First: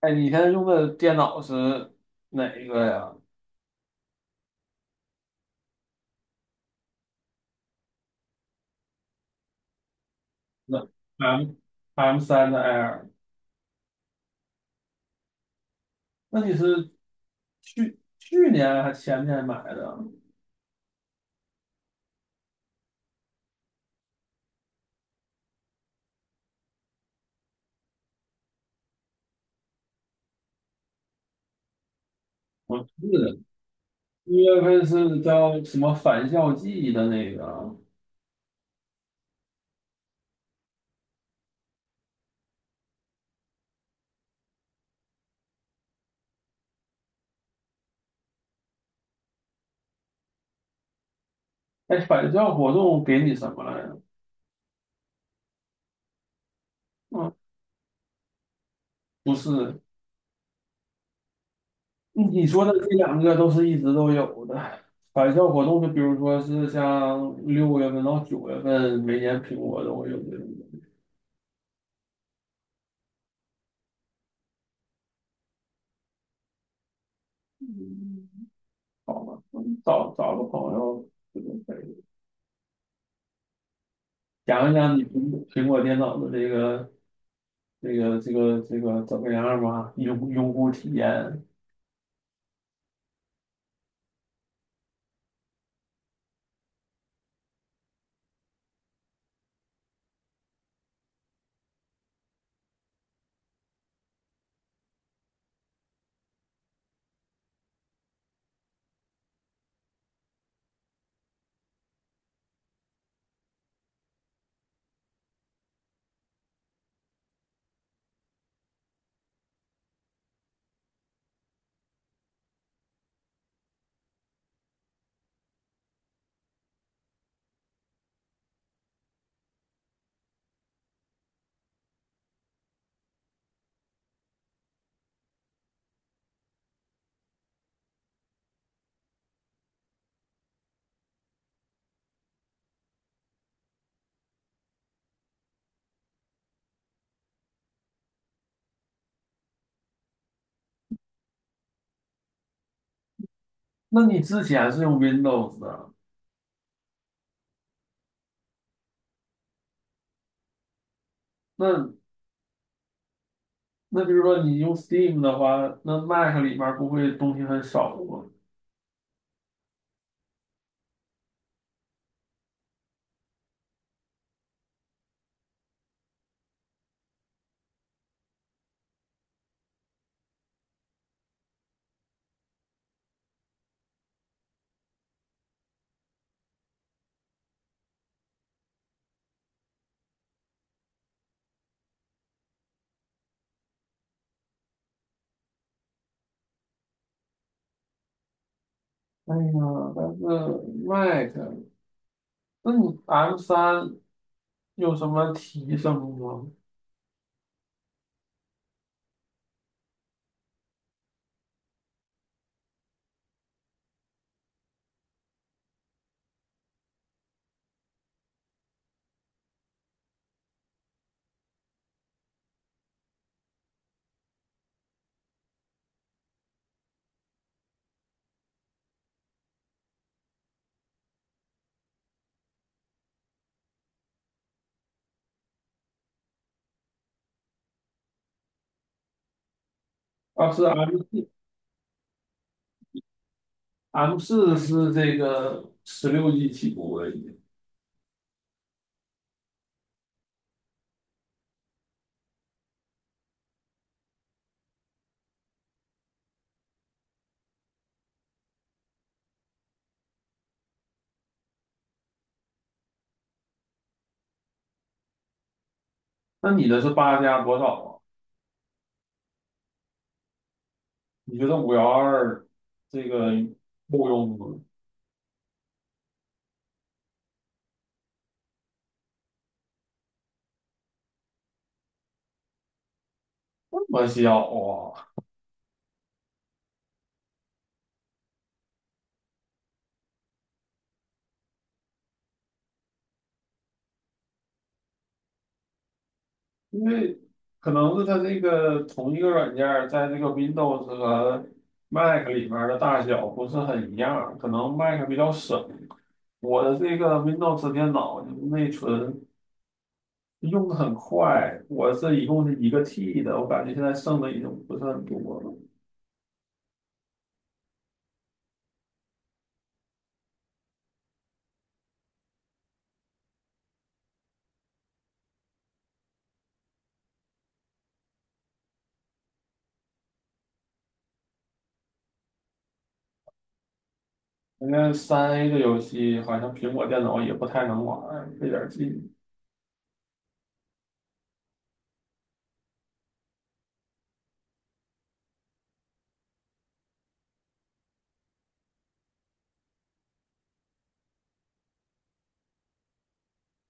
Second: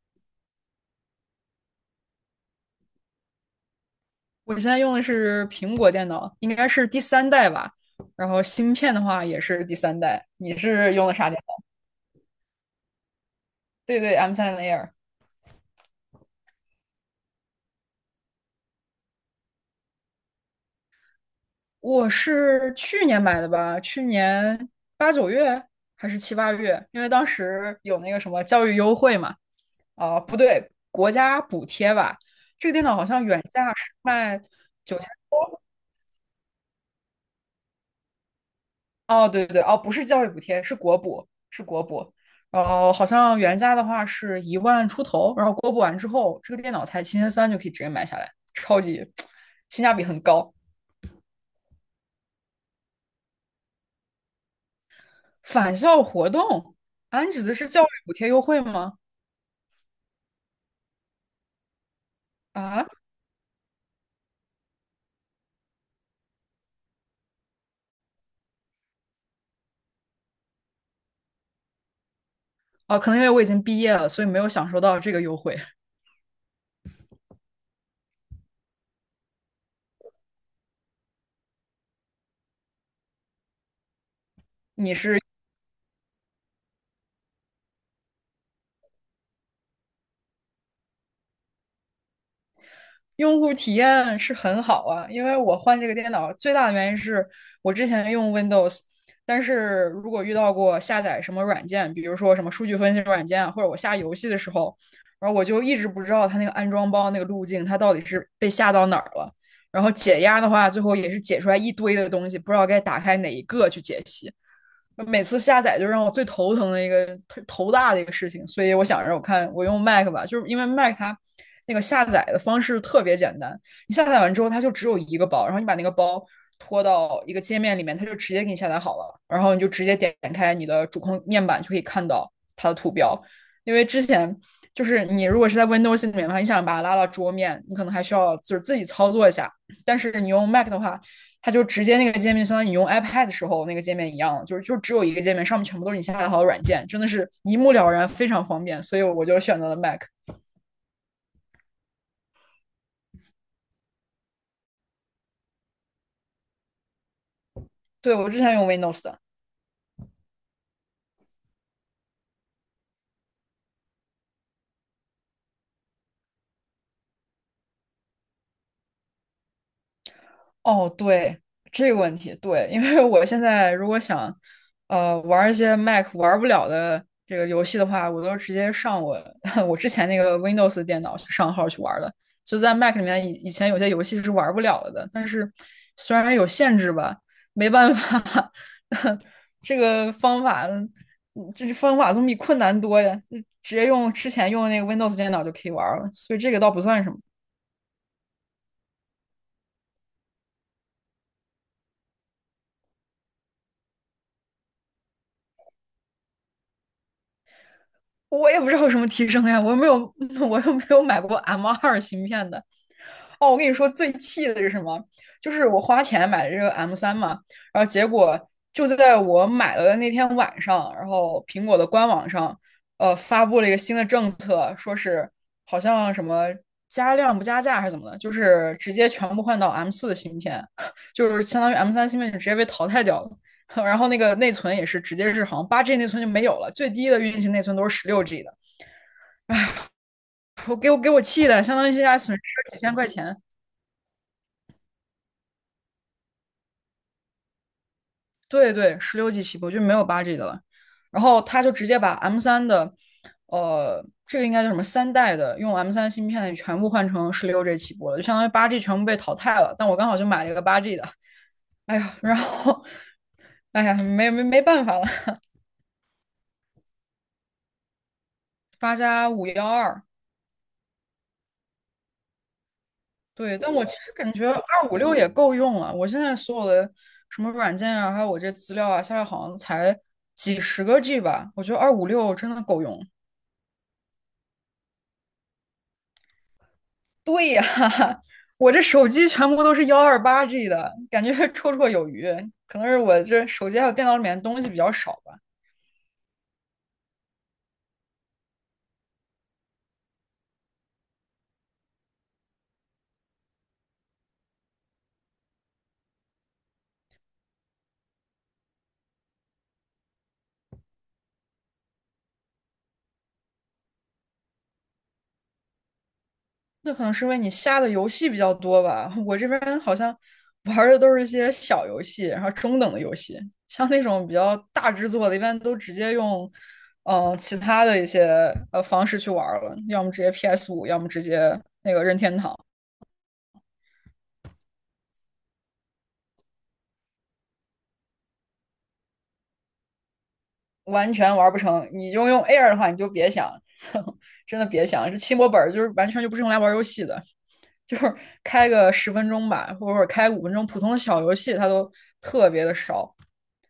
哎，你现在用的电脑是哪一个呀？我现在用的是苹果电脑，应该是第三代吧。然后芯片的话也是第三代。你那 是用的啥电 M 脑？M 三的 Air，对对，M3 Air。那你是去年还前年买的？我是去年买的吧，去年8、9月还是7、8月，因为当时有那个什么教育优惠嘛，啊、不对，国家补贴吧。这个我电脑好像原是，价是卖月份9000。是叫什么返校季的那个？哦，对对对，哦，不是教育补贴，是国补，是国补。然后好像原价的话是1万出头，然后国补完之后，这个电脑才7300就可以直接买下来，超级性价比很高。哎，返校活动给你什么来着？返校活动啊，嗯，你指的是教育补贴优惠吗？不是，你说的这啊，两个都是一直都有的。返校活动就比如说是像6月份到9月份，每年苹果都会有这种。哦，可能因为我已经毕业了，所以没有享受到这个优惠。嗯好吧，找个朋友。讲一讲你苹果电脑的这个怎么样吧？用户体验。用户体验是很好啊，因为我换这个电脑最大的原因是我之前用 Windows，但是如果遇到过下载什么软件，比如说什么数据分析软件啊或者我下游戏的时候，然后我就一直不知道它那个安装包那个路径，它到底是被下到哪儿了。然后解压的话，最后也是解出来一堆的东西，不知道该打开哪一个去解析。每次下载就让我最头疼的一个头大的一个事情，所以我想着我看我用 Mac 吧，就是因为 Mac 它那个下载的方式特别简单，你下载完之后它就只有一个包，然后你把那个包拖到一个界面里面，它就直接给你下载好了，然后你就直接点开你的主控面板就可以看到它的图标，因为之前。就是你如果是在 Windows 里面的话，你想把它拉到桌面，你可能还需要就是自己操作一下。但是你用 Mac 的话，它就直接那个界面，相当于你用 iPad 的时候那个界面一样，就是就只有一个界面，上面全部都是你下载好的软件，真的是一目了然，非常方便。所以我就选择了 Mac。那你之前是用 Windows 的，对，我之前用 Windows 的。那那就是说你用 Steam 的话，那 Mac 里面不会东西很少吗？哦，对，这个问题，对，因为我现在如果想，玩一些 Mac 玩不了的这个游戏的话，我都直接上我 我之前那个 Windows 电脑去上号去玩的。就在 Mac 里面，以前有些游戏是玩不了了的，但是虽然有限制吧，没办法，这个方法，这方法总比困难多呀。嗯直接用之前用的那个 Windows 电脑就可以玩了，所以这个倒不算什么。哎呀，但是 Mac，那你 M 三有什么提升吗？我也不知道有什么提升呀，我又没有，我又没有买过 M2芯片的。哦，我跟你说最气的是什么？就是我花钱买的这个 M 三嘛，然后结果就在我买了的那天晚上，然后苹果的官网上，发布了一个新的政策，说是好像什么加量不加价还是怎么的，就是直接全部换到 M4的芯片，就是相当于 M3芯片就直接被淘汰掉了。然后那个内存也是直接是好像八 G 内存就没有了，最低的运行内存都是十六 G 的，啊，是 我给 M 我给我四气的，相当于现在损失了几千块钱。，M 四是这个16G 起步而已。对对，十六 G 起步就没有8G 的了，然后他就直接把 M 三的，这个应该叫什么三代的用 M 三芯片的全部换成十六 G 起步了，就相当于八 G 全部被淘汰了。但我刚好就买了一个八 G 的，哎呀，然后，哎呀，没办法了，那你的是八加多少啊？8+512。你觉得512这个对，但我其够实感用觉吗？二五六也够用了。我现在所有的什么软件啊，还有我这资料啊，下来好像才几十个 G 吧。我觉得二五六真的够用。这么小啊？对呀，我这手机全部都是128G 的，感觉绰绰有余。可能是我这手机还有电脑里面的东西比较少吧。因为可能是它这个同一个软件儿在这个 Windows 和 Mac 里面的大小不是很一样，可能 Mac 比较省。我的这个 Windows 电脑内存用的很快，我是一共是一个 T 的，我感觉现在剩的已经不是很多了。那可能是因为你下的游戏比较多吧。我这边好像玩儿的都是一些小游戏，然后中等的游戏，像那种比较大制作的，一般都直接用其他的一些方式去玩儿了，要么直接 PS5，要么直接那个任天堂。因为3A 的游戏好像苹果电脑也不太能玩儿，费点劲。完全玩不成。你就用 Air 的话，你就别想，呵呵真的别想，这轻薄本就是完全就不是用来玩游戏的，就是开个10分钟吧，或者开5分钟，普通的小游戏它都特别的少，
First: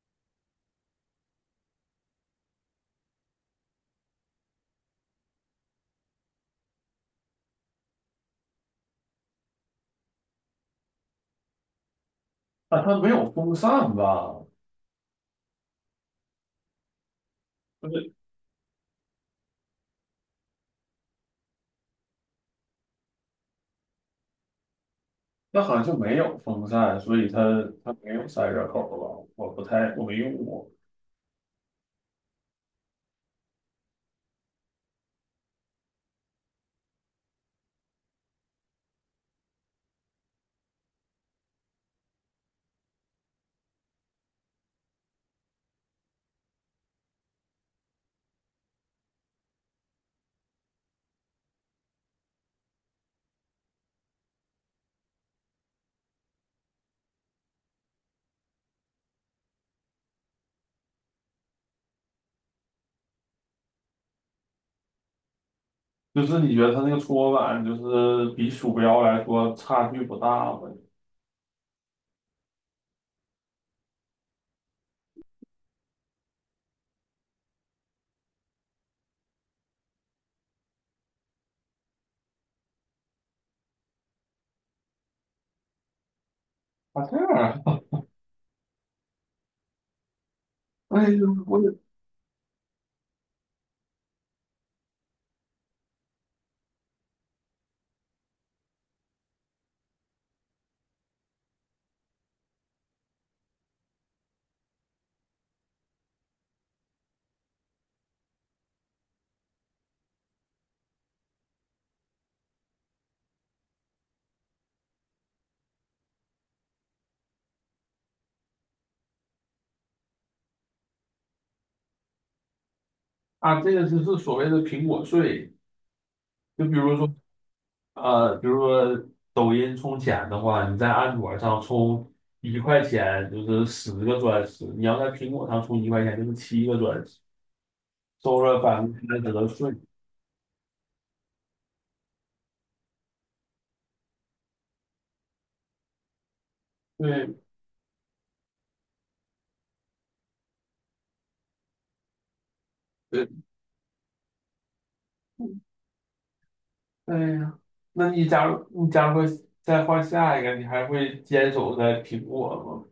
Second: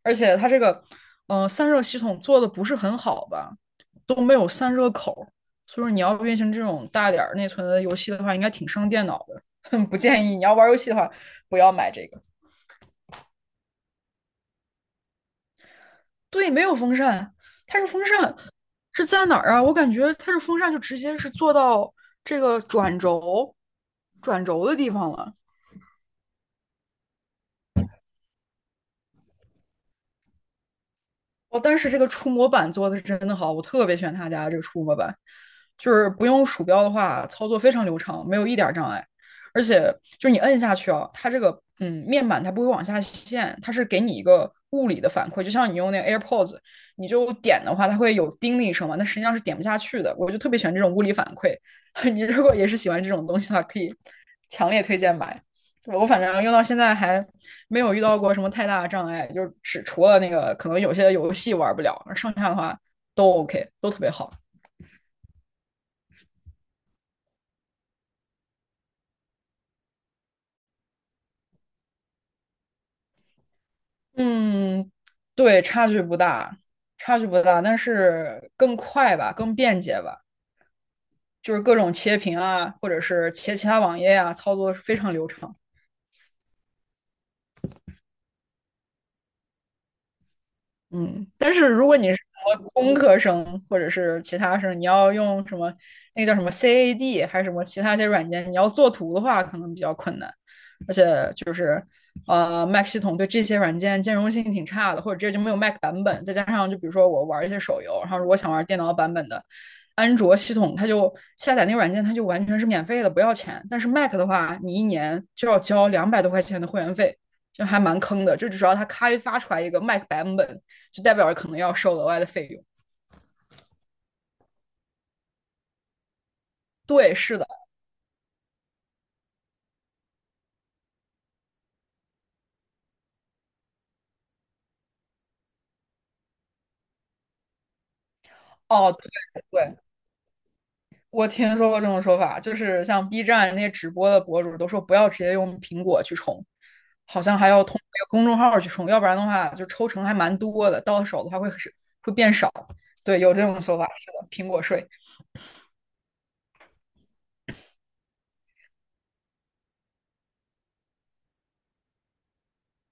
而且它这个散热系统做的不是很好吧，都没有散热口，所以说你要运行这种大点儿内存的游戏的话，应该挺伤电脑的。不建议你要玩游戏的话，不要买这个。啊，它没有风扇吧？对，没有风扇，它是风扇是在哪儿啊？我感觉它是风扇就直接是做到这个转轴的地方了。那好像就没有风扇，所以它它没有散热口儿吧？我不太我没用过。哦，但是这个触摸板做的是真的好，我特别喜欢他家的这个触摸板，就是不用鼠标的话，操作非常流畅，没有一点儿障碍。而且就是你摁下去啊，它这个面板它不会往下陷，它是给你一个物理的反馈，就像你用那个 AirPods，你就点的话，它会有叮的一声嘛，那实际上是点不下去的。我就特别喜欢这种物理反馈，你如果也是喜欢这种东西的话，可以强烈推荐买。我反正用到现在还没有遇到过什么太大的障碍，就是只除了那个可能有些游戏玩不了，剩下的话都 OK，都特别好。就是你觉得它那个搓板就是比鼠标来说差距不大吗？嗯，对，差距不大，差距不大，但是更快吧，更便捷吧，就是各种切屏啊，或者是切其他网页啊，操作是非常流畅。啊，这样啊，哎嗯，呦，但我是也如果你是什么工科生或者是其他生，你要用什么那个叫什么 CAD 还是什么其他一些软件，你要做图的话，可能比较困难。Mac 系统对这些软件兼容性挺差的，或者这就没有 Mac 版本。再加上就比如说我玩一些手游，然后如果想玩电脑版本的安卓系统，它就下载那个软件它就完全是免费的，不要钱。但是 Mac 的话，你一年就要交200多块钱的会员费。就还蛮坑的，就只要它开发出来一个 Mac 版本，就代表着可能要收额外的费用。啊，这个就是所谓的苹果税。就比如说，对，是的，呃，比如说抖音充钱的话，你在安卓上充一块钱就是10个钻石，你要在苹果上充一块钱就是七个钻石，收了百分哦，之三十对的税。对，我听说过这种说法，就是像 B站那些直播的博主都说不要直接用苹果去充，好对像还要通过公众号去充，要不然的话就抽成还蛮多的，到手的话会变少。对，对，有这种说法，是的，苹果税。对呀，那你假如说再换下一个，你还会坚守在苹果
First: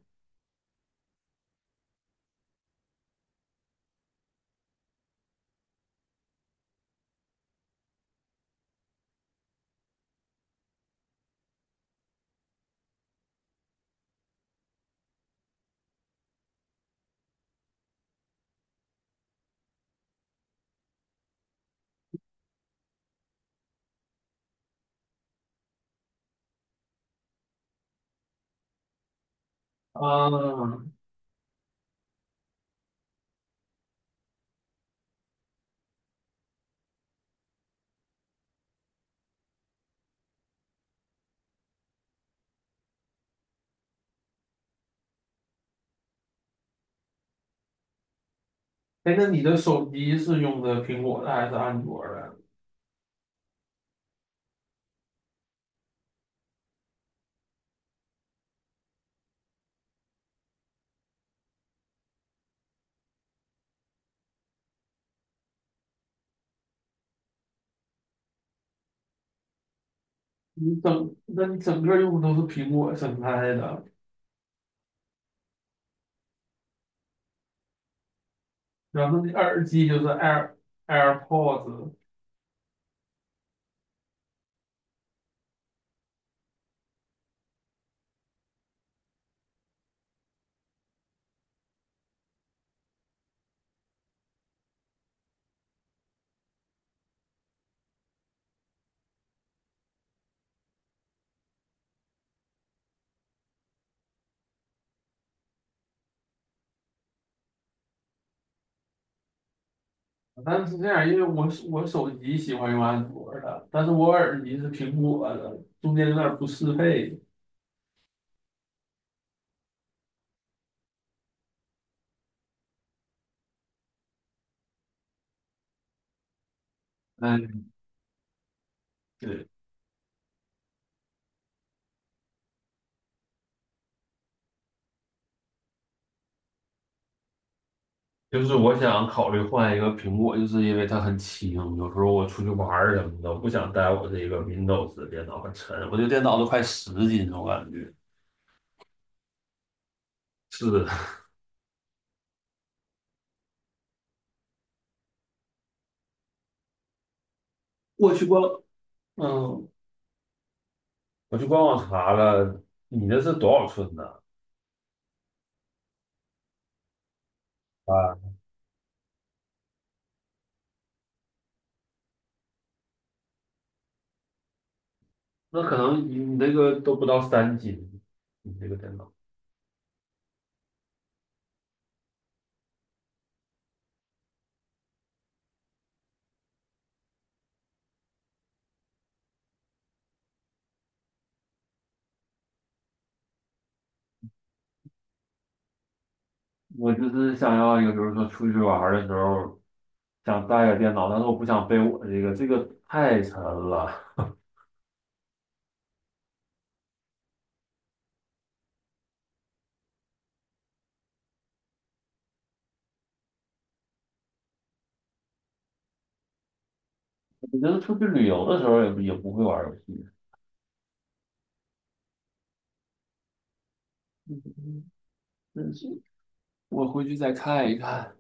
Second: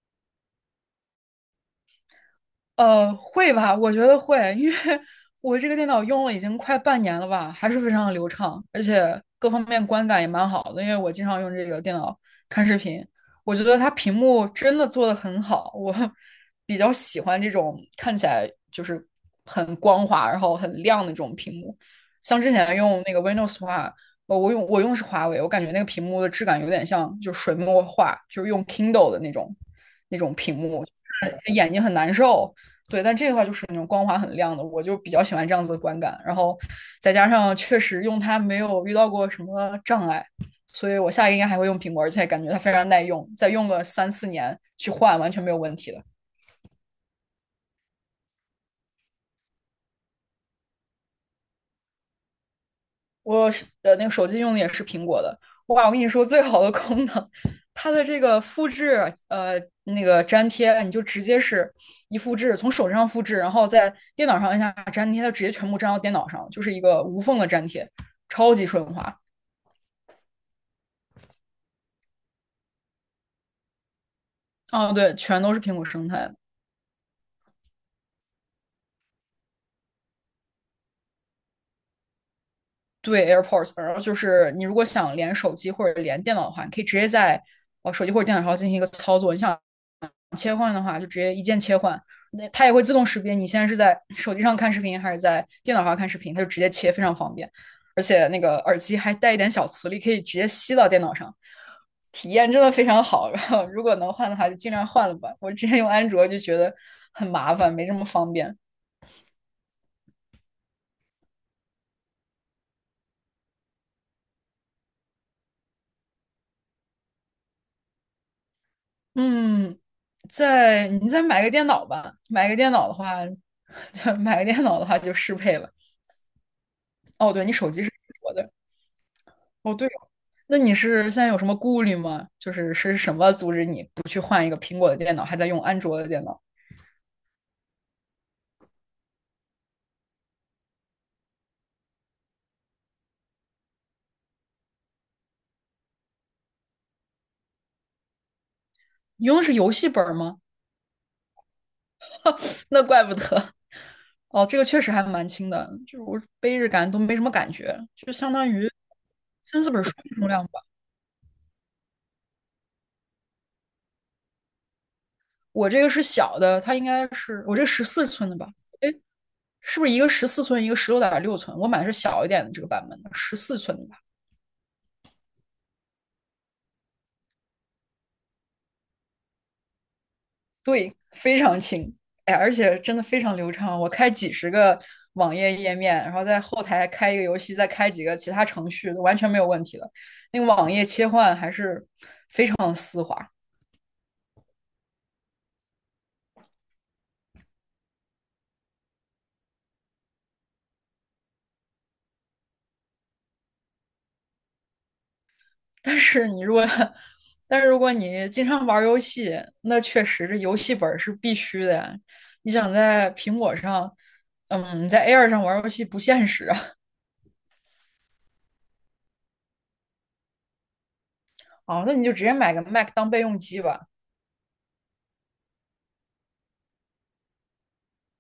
会吧？我觉得会，因为 我这个电脑用了已经快半年了吧，还是非常的流畅，而且各方面观感也蛮好的。因为我经常用这个电脑看视频，我觉得它屏幕真的做的很好，我 比较喜欢这种看起来就是很光滑，然后很亮的这种屏幕。像之前用那个 Windows 的话，我用是华为，我感觉那个屏幕的质感有点像就是水墨画，就是用 Kindle 的那种吗？那种屏啊，幕。眼睛很难受。对，但这个话就是那种光滑很亮的，我就比较喜欢这样子的观感。然后再加上确实用它没有遇到过什么障碍，所以我下一个应该还会用苹果，而且感觉它非常耐用，再用个3、4年去换完全没有问题的。哎，那你的手机是用的苹果的还是安卓的？我是那个手机用的也是苹果的，哇！我跟你说，最好的功能，它的这个复制，那个粘贴，你就直接是一复制，从手机上复制，然后在电脑上按下粘贴，它直接全部粘到电脑上，就是一个无缝的粘贴，超级顺滑。那你整个用的都是苹果生态的，哦，对，全都是苹果生态的。然后你耳机就是 AirPods，对， AirPods,然后就是你如果想连手机或者连电脑的话，你可以直接在手机或者电脑上进行一个操作。你想切换的话，就直接一键切换，那它也会自动识别你现在是在手机上看视频还是在电脑上看视频，它就直接切，非常方便。而且那个耳机还带一点小磁力，可以直接吸到电脑上，体验真的非常好。然后如果能换的话，就尽量换了吧。我之前用安卓就觉得很麻烦，没这么方便。但是这样，因为我手机喜欢用安卓的，但是我耳机是苹果的，中间有点不适配。嗯，在你再买个电脑吧，买个电脑的话，就买个电脑的话就适配了。哦，对，哎，你手机是安卓的，哦，对哦。那你是现在有什么顾虑吗？就是是什么阻止你不去换一个苹果的电脑，还在用安卓的电脑？就是我想考虑换一个苹果，就是因为它很轻，有时候我出去玩儿什么的，我不想带我这个 Windows 的电脑，很沉，我这电脑都快10斤了，我感觉。你用的是游戏本儿吗？是，那怪不得。哦，这个确实还蛮轻的，就是我背着感都没什么感觉，就我去相官，当于三嗯，四本书的重量吧。我去官网查了，你那是多少寸的我这个是小的，它应该是我这十四啊？寸的吧？哎，是不是一个十四寸，一个16.6寸？我买的是小一点的这个版本的，十四寸的。吧？那可能你那个都不到3斤，你这个电脑。对，非常轻，哎，而且真的非常流畅。我开几十个网页页面，然后在后台开一个游戏，再开几个其他程序，完全没有问题的。那个网页切换还是非常丝滑。我就是想要一个，比如说出去玩儿的时候，想带个电脑，但是我不想背我这个，这个太沉了。但是你如果，但是如果你经常玩游戏，那确实这游戏本是必须的呀。你想在苹果上，嗯，在 Air 上玩游戏不现实啊。我觉得出去旅游的时候也不会玩儿游戏。哦，那你就直接买个 Mac 当备用机吧。嗯，我回去再看一看。